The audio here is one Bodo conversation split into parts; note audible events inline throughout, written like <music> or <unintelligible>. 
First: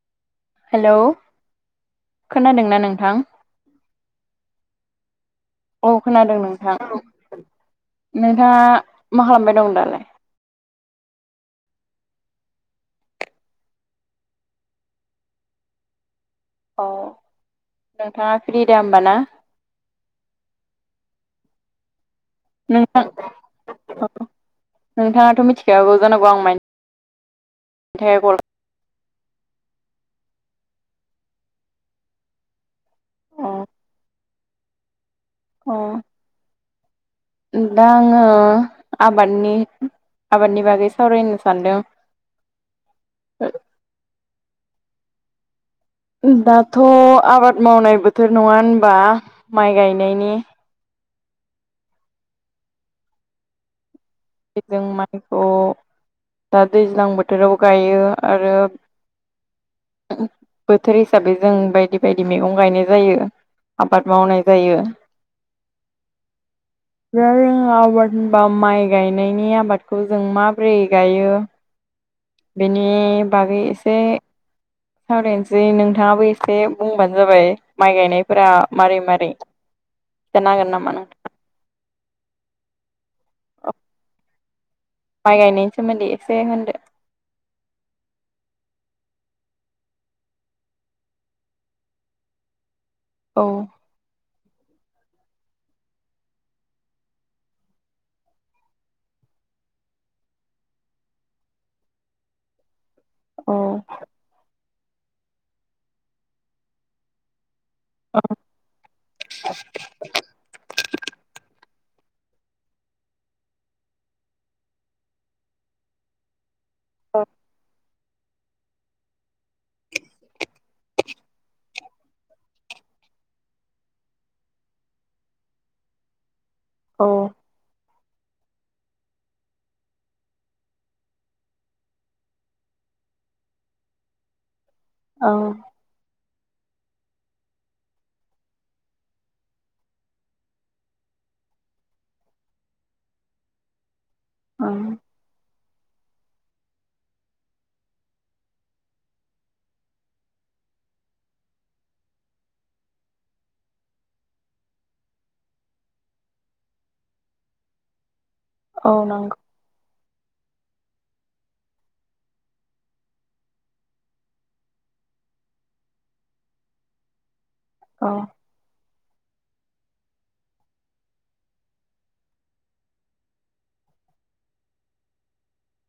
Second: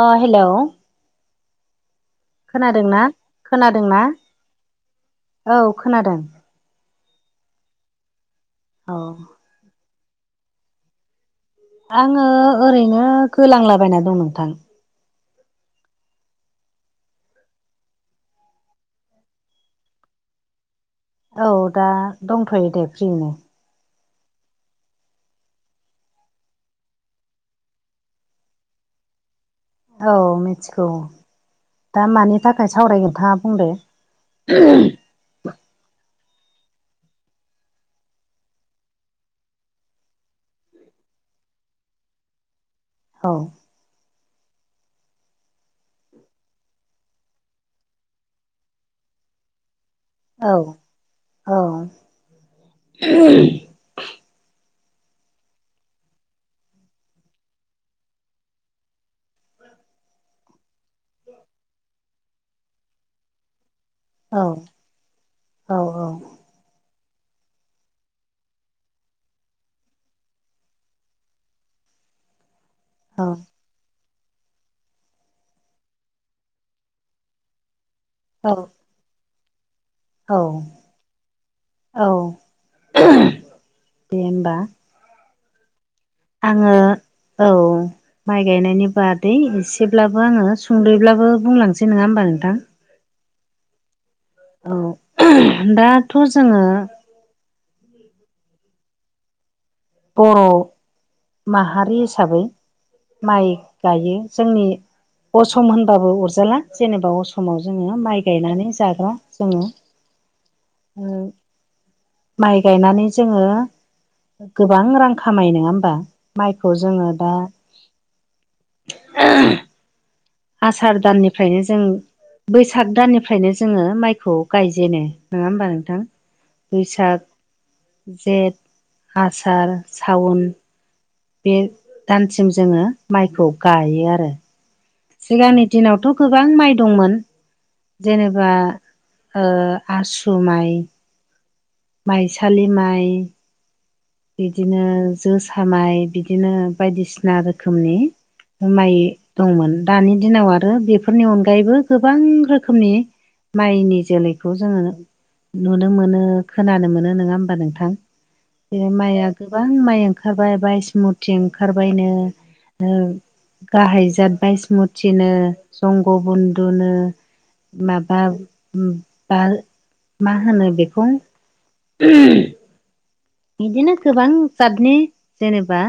ओ हेलौ हेलौ खोनादोंना खोनादोंना? औ खोनादों नोंथां नोंथाङा औ मा खालामबाय दं दालाय? आङो ओरैनो गोलांला बायना दं नोंथां अ नोंथाङा फ्रि दा ओमबा ना? औ दा दंथ'यो दे नोंथां फ्रियैनो <unintelligible> नोंथाङाथ' मिथिखागौ जानांगौ आं मानि थाखाय कल औ मिथिगौ दा मानि थाखाय सावरायो नोंथाङा बुंदो <unintelligible> अ दा आङो आबादनि आबादनि बागै सावरायनो सानदों औ दाथ' आबाद मावनाय बोथोर नङा होनबा माइ गायनायनि औ औ <unintelligible> जों माइखौ दा दैज्लां बोथोराव गायो आरो <unintelligible> बोथोर हिसाबै जों बायदि बायदि मैगं गायनाय जायो आबाद मावनाय औ जायो औ औ दा जोङो आबाद होनबा माइ गायनायनि आबादखौ जों माबोरै गायो बेनि औ बागै एसे सावरायनोसै नोंथाङाबो एसे बुंबानो जाबाय माइ औ गायनायफोरा मारै मारै औ खिथानो हागोन नामा नों औ दे होमबा माइ गायनायनि सोमोन्दै एसे होनदो आंङो औ माइ गायनायनि बादै एसेब्लाबो आङो सुंदैब्लाबो बुंलांसै नंङा होमबा नोंथां औ औ दाथ' जोंङो बर' माहारि हिसाबै माइ औ गायो जोंनि असम होनबाबो अरजाला जेनेबा अस माव जोङो माइ गायनानै जाग्रा जोङो माइ गायनानै जोङो गोबां रां खामायो नङा होमबा माइखौ जोङो दा आसार दाननिफ्रायनो जों बैसाग दाननिफ्रायनो जोङो माइखौ गायजेनो नङा होमबा नोंथां औ बैसाग जेठ आसार सावन बे दानसिम जोंङो माइखौ गायो आरो औ सिगांनि दिनावथ' गोबां माइ दंमोन जेनेबा आसु माइ माइसालि माइ बिदिनो जोसा माइ बिदिनो बायदिसिना रोखोमनि माइ दंमोन दानि दिनाव आरो बेफोरनि अनगायैबो गोबां रोखोमनि माइनि जोलैखौ जोंङो नुनो मोनो खोनानो मोनो नोङा होमबा नोंथां बे औ माइआ नंगौ गोबां माइ ओंखारबाय बाइस्मुति ओंखारबायनो गाहाय जाद बाइस्मुथिनो जंग बुन्दुनो औ माबा बा मा होनो बेखौ बिदिनो गोबां जादनि जेनेबा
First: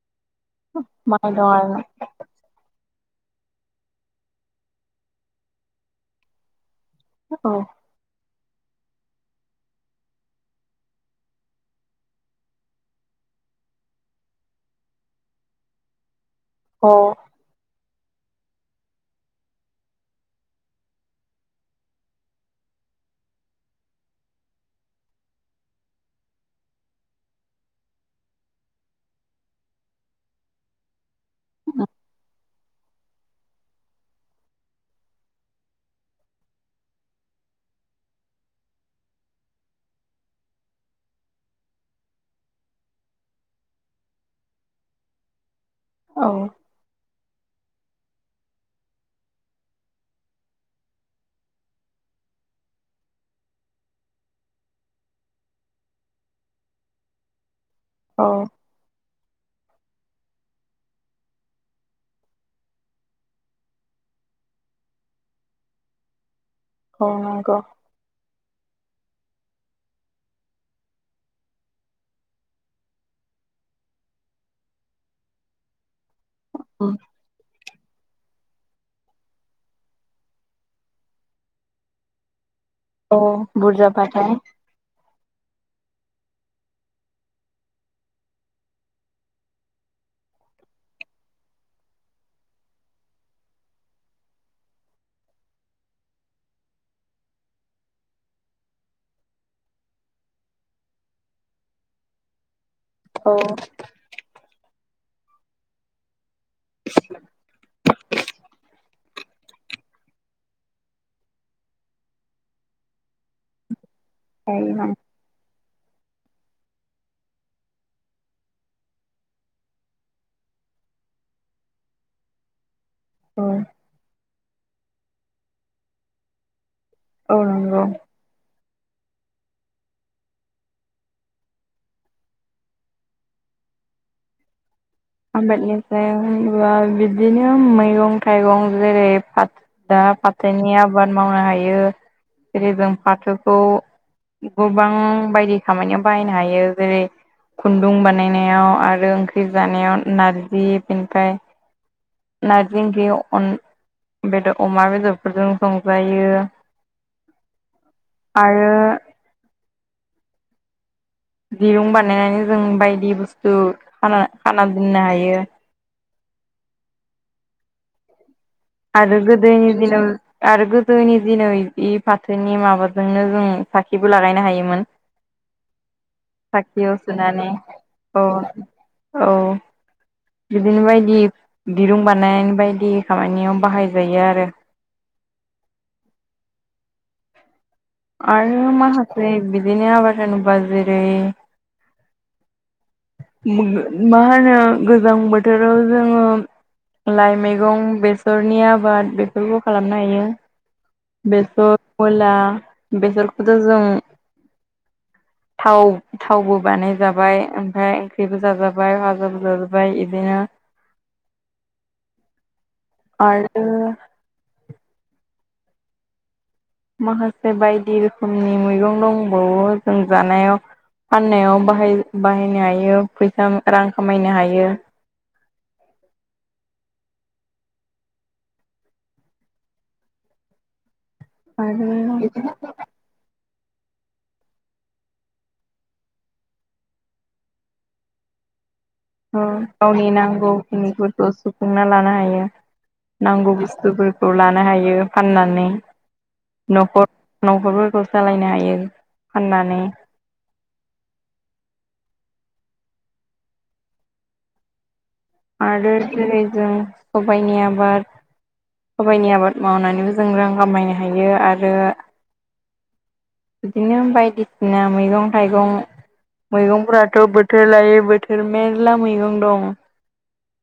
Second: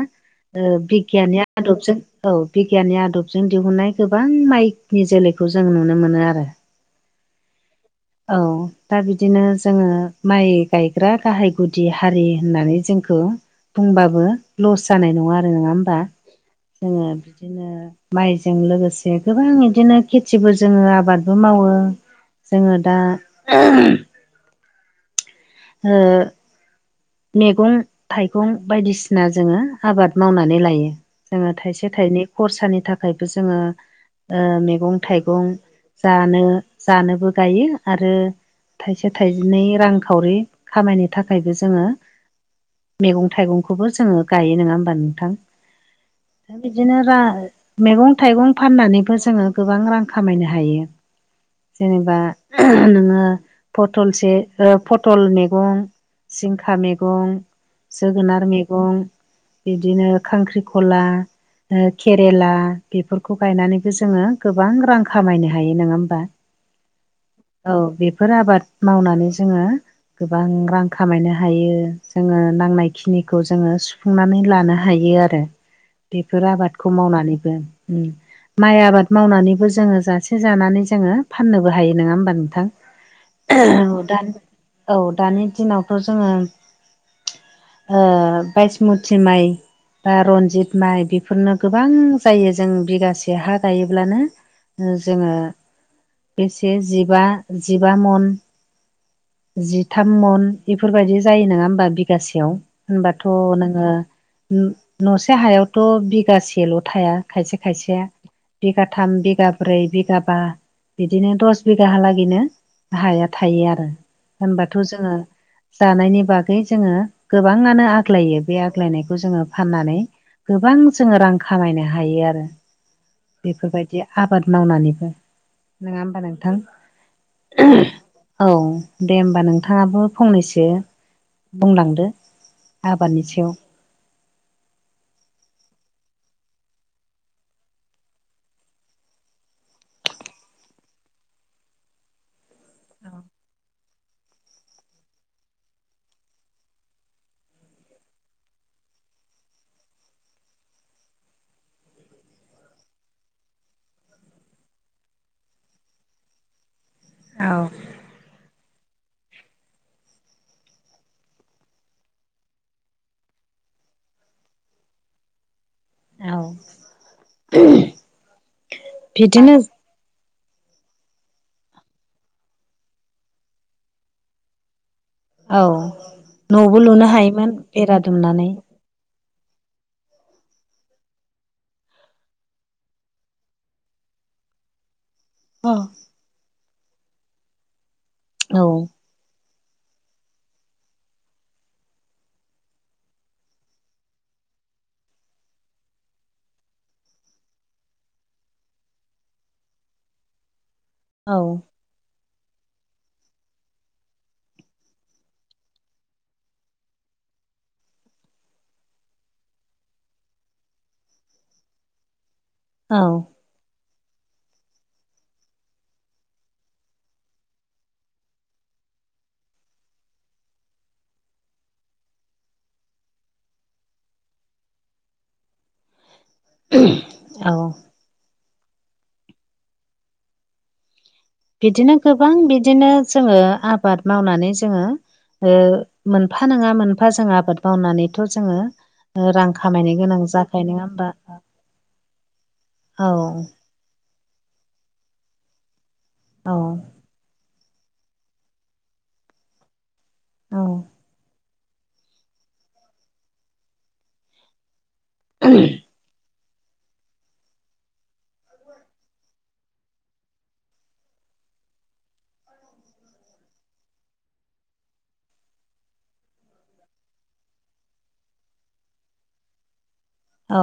माइ बिगियाननि दं आरोना आदबजों औ बिगियाननि आदबजों दिहुन्नाय गोबां माइनि जोलैखौ जों नुनो मोनो आरो औ औ दा बिदिनो जोङो माइ गायग्रा गाहाय गुदि हारि होननानै जोंखौ बुंबाबो लस जानाय नङा आरो नोङा होमबा औ जोङो बिदिनो माइजों लोगोसे गोबां बिदिनो खेथिबो जोङो आबादबो मावो जोंङो दा ओ मैगं थाइगं बायदिसिना जोंङो आबाद मावनानै लायो जोंङो थाइसे थाइनै खरसानि थाखायबो जोंङो ओ मैगं थाइगं जानो जानोबो गायो आरो थाइसे थाइनै रांखावरि खामायनो थाखायबो जोङो मैगं थाइगंखौबो जोङो गायो नंङा होमबा नोंथां औ बिदिनो रा मैगं थाइगं फाननानैबो जोंङो गोबां रां खामायनो हायो जेनेबा नोंङो फटलसे ओ पटल मैगं जिंखा मैगं औ जोगोनार मैगं बिदिनो खांख्रिखला ओ केरेला बेफोरखौ गायनानैबो जोंङो गोबां रां खामायनो हायो नंङा होमबा <inaudible> औ नंगौ औ बेफोर आबाद मावनानै जोंङो गोबां रां खामायनो हायो जोंङो नांनाय खिनिखौ जोङो सुफुंनानै लानो हायो आरो बेफोर आबादखौ मावनानैबो माइ आबाद मावनानैबो जोंङो जासे जानानै जोंङो फाननोबो हायो नंङा होमबा नोंथां औ औ दा बुरजाबाथाय औ दानि दिनावथ' जोंङो ओ बायस मुथि माइ बा रनजित माइ बेफोरनो गोबां जायो जों बिगासे हा गायोब्लानो ओ जोङो बेसे जिबा जिबा मन जिथाम मन बेफोरबायदि जायो नङा होमबा बिगासेयाव होनबाथ' औ नोङो न न'से हायावथ' बिगासेल' थाया खायसे खायसेया बिगाथाम बिगा ब्रै बिगाबा बिदिनो दस बिगाहालागैनो हाया थायो आरो होनबाथ' जोङो जानायनि बागै जोङो गोबाङानो आग्लायो बे आग्लायनायखौ जोङो फाननानै गोबां जोङो रां खामायनो हायो आरो औ बेफोरबायदि आबाद मावनानैबो नङा होमबा नोंथां औ नंगौ औ दे होमबा नोंथाङाबो फंनैसो बुंलांदो आबादनि सायाव आबादनिफ्राय होनबा बिदिनो मैगं थाइगं जेरै फाथो दा फाथोनि आबाद मावनो हायो जेरै जों फाथोखौ गोबां बायदि खामानियाव बाहायनो हायो जेरै खुन्दुं बानायनायाव आरो ओंख्रि जानायाव नारजि बेनिफ्राय नारजि ओंख्रियाव अन बेदर अमा बेदरफोरजों संजायो औ आरो दिरुं बानायनानै जों बायदि बुस्थु खाना खाना दोननो हायो औ आरो बिदिनो गोदोनि दिनाव आरो गोदोनि दिनाव इदि फाथोनि माबाजोंनो जों साखिबो लागायनो हायोमोन औ न'बो साखियाव लुनो सोनानै हायोमोन बेरा औ दुमनानै औ बिदिनो बायदि दिरुं बानायनाय बायदि खामानियाव बाहायजायो आरो औ औ आरो माखासे बिदिनो आबाद होनोब्ला जेरै मा होनो गोजां बोथोराव जोङो लाइ मैगं बेसरनि आबाद बेफोरखौ खालामनो हायो बेसर मुला बेसरखौबोथ जों थाव थावबो बानायजाबाय ओमफ्राय ओंख्रिबो जाजाबाय भाजाबो जाजाबाय बिदिनो औ आरो माखासे बायदि रोखोमनि मैगं दंबावो जों जानायाव फाननायावहाय बाहायनो हायो फैसा रां खामायनो हायो औ बिदिनो आरो गोबां बिदिनो जोङो आबाद मावनानै जोङो मोनफा नङा मोनफा जों आबाद मावनानैथ' जोङो ओ रां खामायनो गावनि गोनां जाखायो नङा होमबा नांगौखिनिफोरखौ सुफुंना लानो हायो औ नांगौ बुस्थुफोरखौ लानो हायो फाननानै औ न'खर न'खरफोरखौ सालायनो हायो फाननानै औ आरो जेरै जों सबाइनि आबाद सबाइनि आबाद मावनानैबो जों रां खामायनो हायो आरो बिदिनो बायदिसिना मैगं थाइगं मैगंफ्राथ' बोथोर लायै बोथोर मेरला मैगं दं औ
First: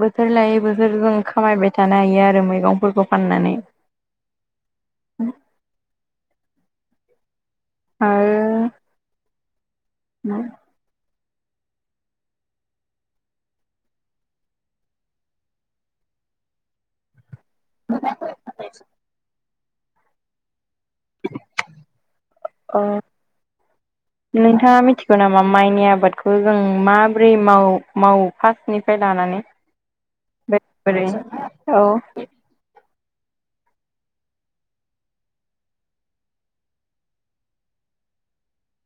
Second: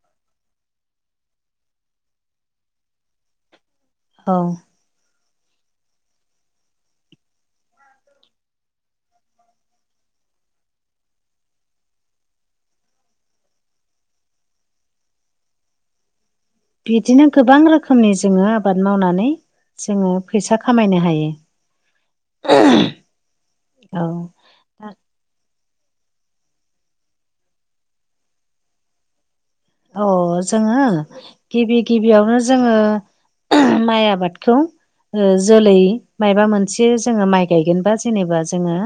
बोथोर लायै बोथोर जों खामायबाय थानो हायो आरो मैगंफोरखौ फाननानै औ आरो <inaudible> बिदिनो गोबां रोखोमनि जोङो आबाद मावनानै जोङो फैसा खामायनो हायो ओ हायो औ नोंथाङा दा मिथि जेनेबा माइनि आबादखौ जों माबोरै माव मावो फार्स्टनिफ्राय लानानै अ जोङो बोरै गिबि औ गिबियावनो जोङो माइ आबादखौ जोलै माबा मोनसे जोङो माइ गायगोनबा जेनेबा जोङो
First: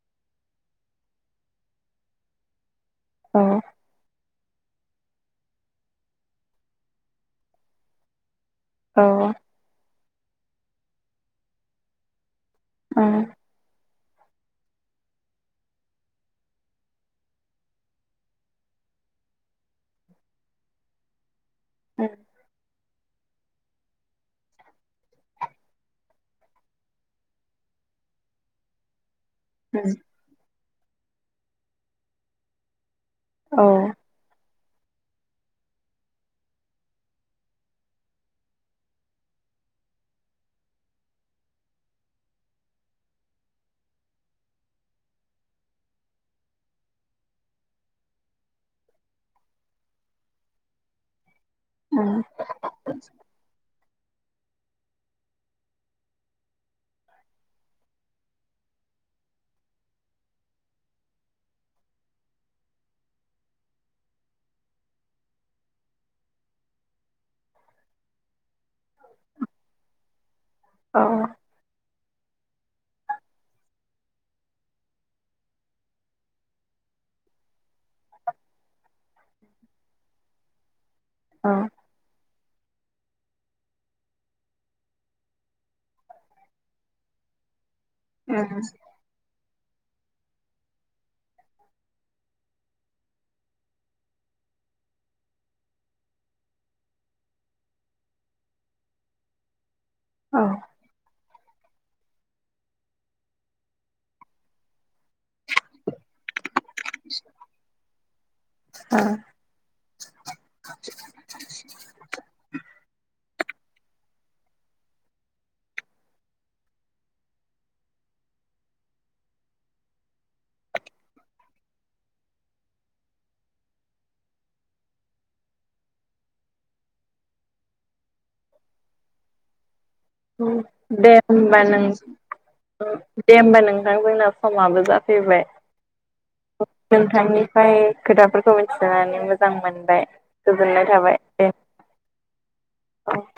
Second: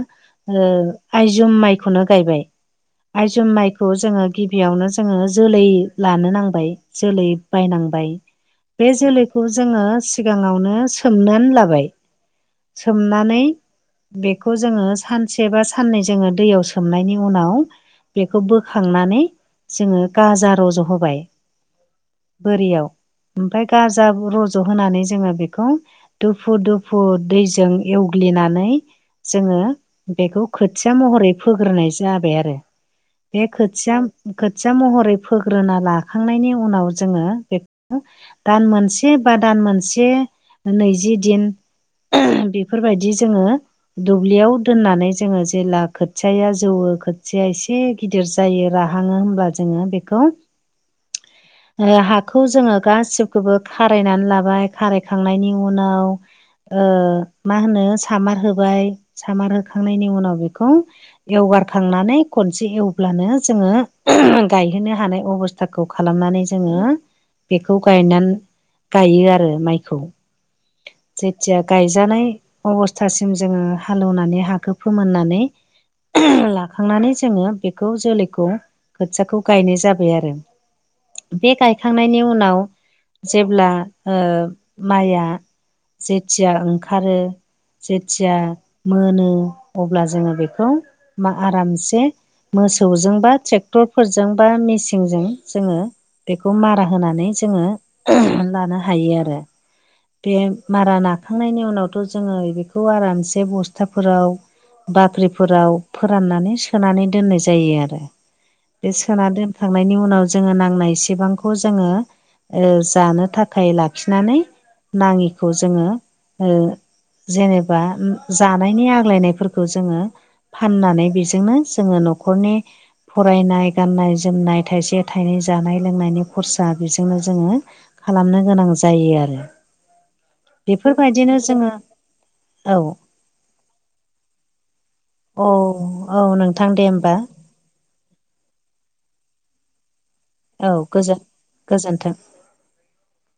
आयजुम माइखौनो गायबाय औ आइजुम माइखौ जोङो गिबियावनो जोङो जोलै लानो नांबाय जोलै बायनांबाय बे औ जोलैखौ जोङो सिगाङावनो सोमनानै लाबाय ओम सोमनानै बेखौ जोङो सानसे बा साननै जोङो दैयाव सोमनायनि उनाव बेखौ बोखांनानै जोङो गाजा रज' होबाय बोरियाव ओमफ्राय गाजा रज' होनानै जोङो बेखौ दुफु दुफु दैजों एवग्लिनानै जोङो <inaudible> बेखौ खोथिया महरै फोग्रोनाय जाबाय आरो बे औ खोया खोथिया महर रै फोग्रोना लाखांनायनि उनाव जोङो बेखौ दान मोनसे बा दान मोनसे नैजि दिन बेफोरबायदि जोङो दुब्लियाव दोननानै जोङो जेब्ला खोथियाया जौवो खोथिया एसे गिदिर जायो राहाङो होब्ला जोङो बे खौ ओम हाखौ जोङो गासिबो खौबो खारायनानै लाबाय खारायखांनायनि उनाव ओ मा होनो सामार होबाय सामार होखांनायनि उनाव बेखौ एवगारखांनानै खनसे एवब्लानो जोङो गायो। गायनो हानाय अबस्थाखौ खालामनानै जोङो बेखौ गायनानै गायो आरो माइखौ। औ जेथिया गायजानाय अबस्थासिम जोङो हालेवनानै हाखौ फोमोननानै लाखांनानै जोङो बेखौ जोलैखौ खोथियाखौ गायनाय जाबाय आरो। बे गायखांनायनि उनाव जेब्ला माइआ जेथिया ओंखारो जेथिया ओम मोनो अब्ला जोङो बेखौ मा आरामसे मोसौजों बा ट्रेक्टरफोरजों बा मेसिनजों जोङो बेखौ मारा होनानै जोङो लानो हायो आरो। बे औ मारा नाखांनायनि उनावथ' जोङो बेखौ आरामसे बस्थाफोराव बत्रिफोराव फोराननानै सो सोनानै दोननाय जायो आरो बे औ सोना दोन खांनायनि उनाव जोङो नांनायसेबांखौ जोङो जानो थाखाय लाखिनानै नाङिखौ जोङो ओ जेनेबा जानायनि आग्लायनायफोरखौ जोङो फाननानै बेजोंनो जोङो न'खरनि फरायनाय गाननाय जोमनाय थाइसे थाइनै जानाय लोंनायनि खरसा बेजोंनो जोङो खालामनो गोनां जायो आरो। दे बेफोरबायदिनो होमबा जोङो लाय औ दे होमबा नोंथां जोंना समाबो जाफैबाय औ औ नोंथां दे होमबा नोंथांनि फ्राय खोथाफोरखौ मिथिनानै मोजां मोनबाय औ गोजोननाय गोजोन थाबाय दे। गोजोन्थों औ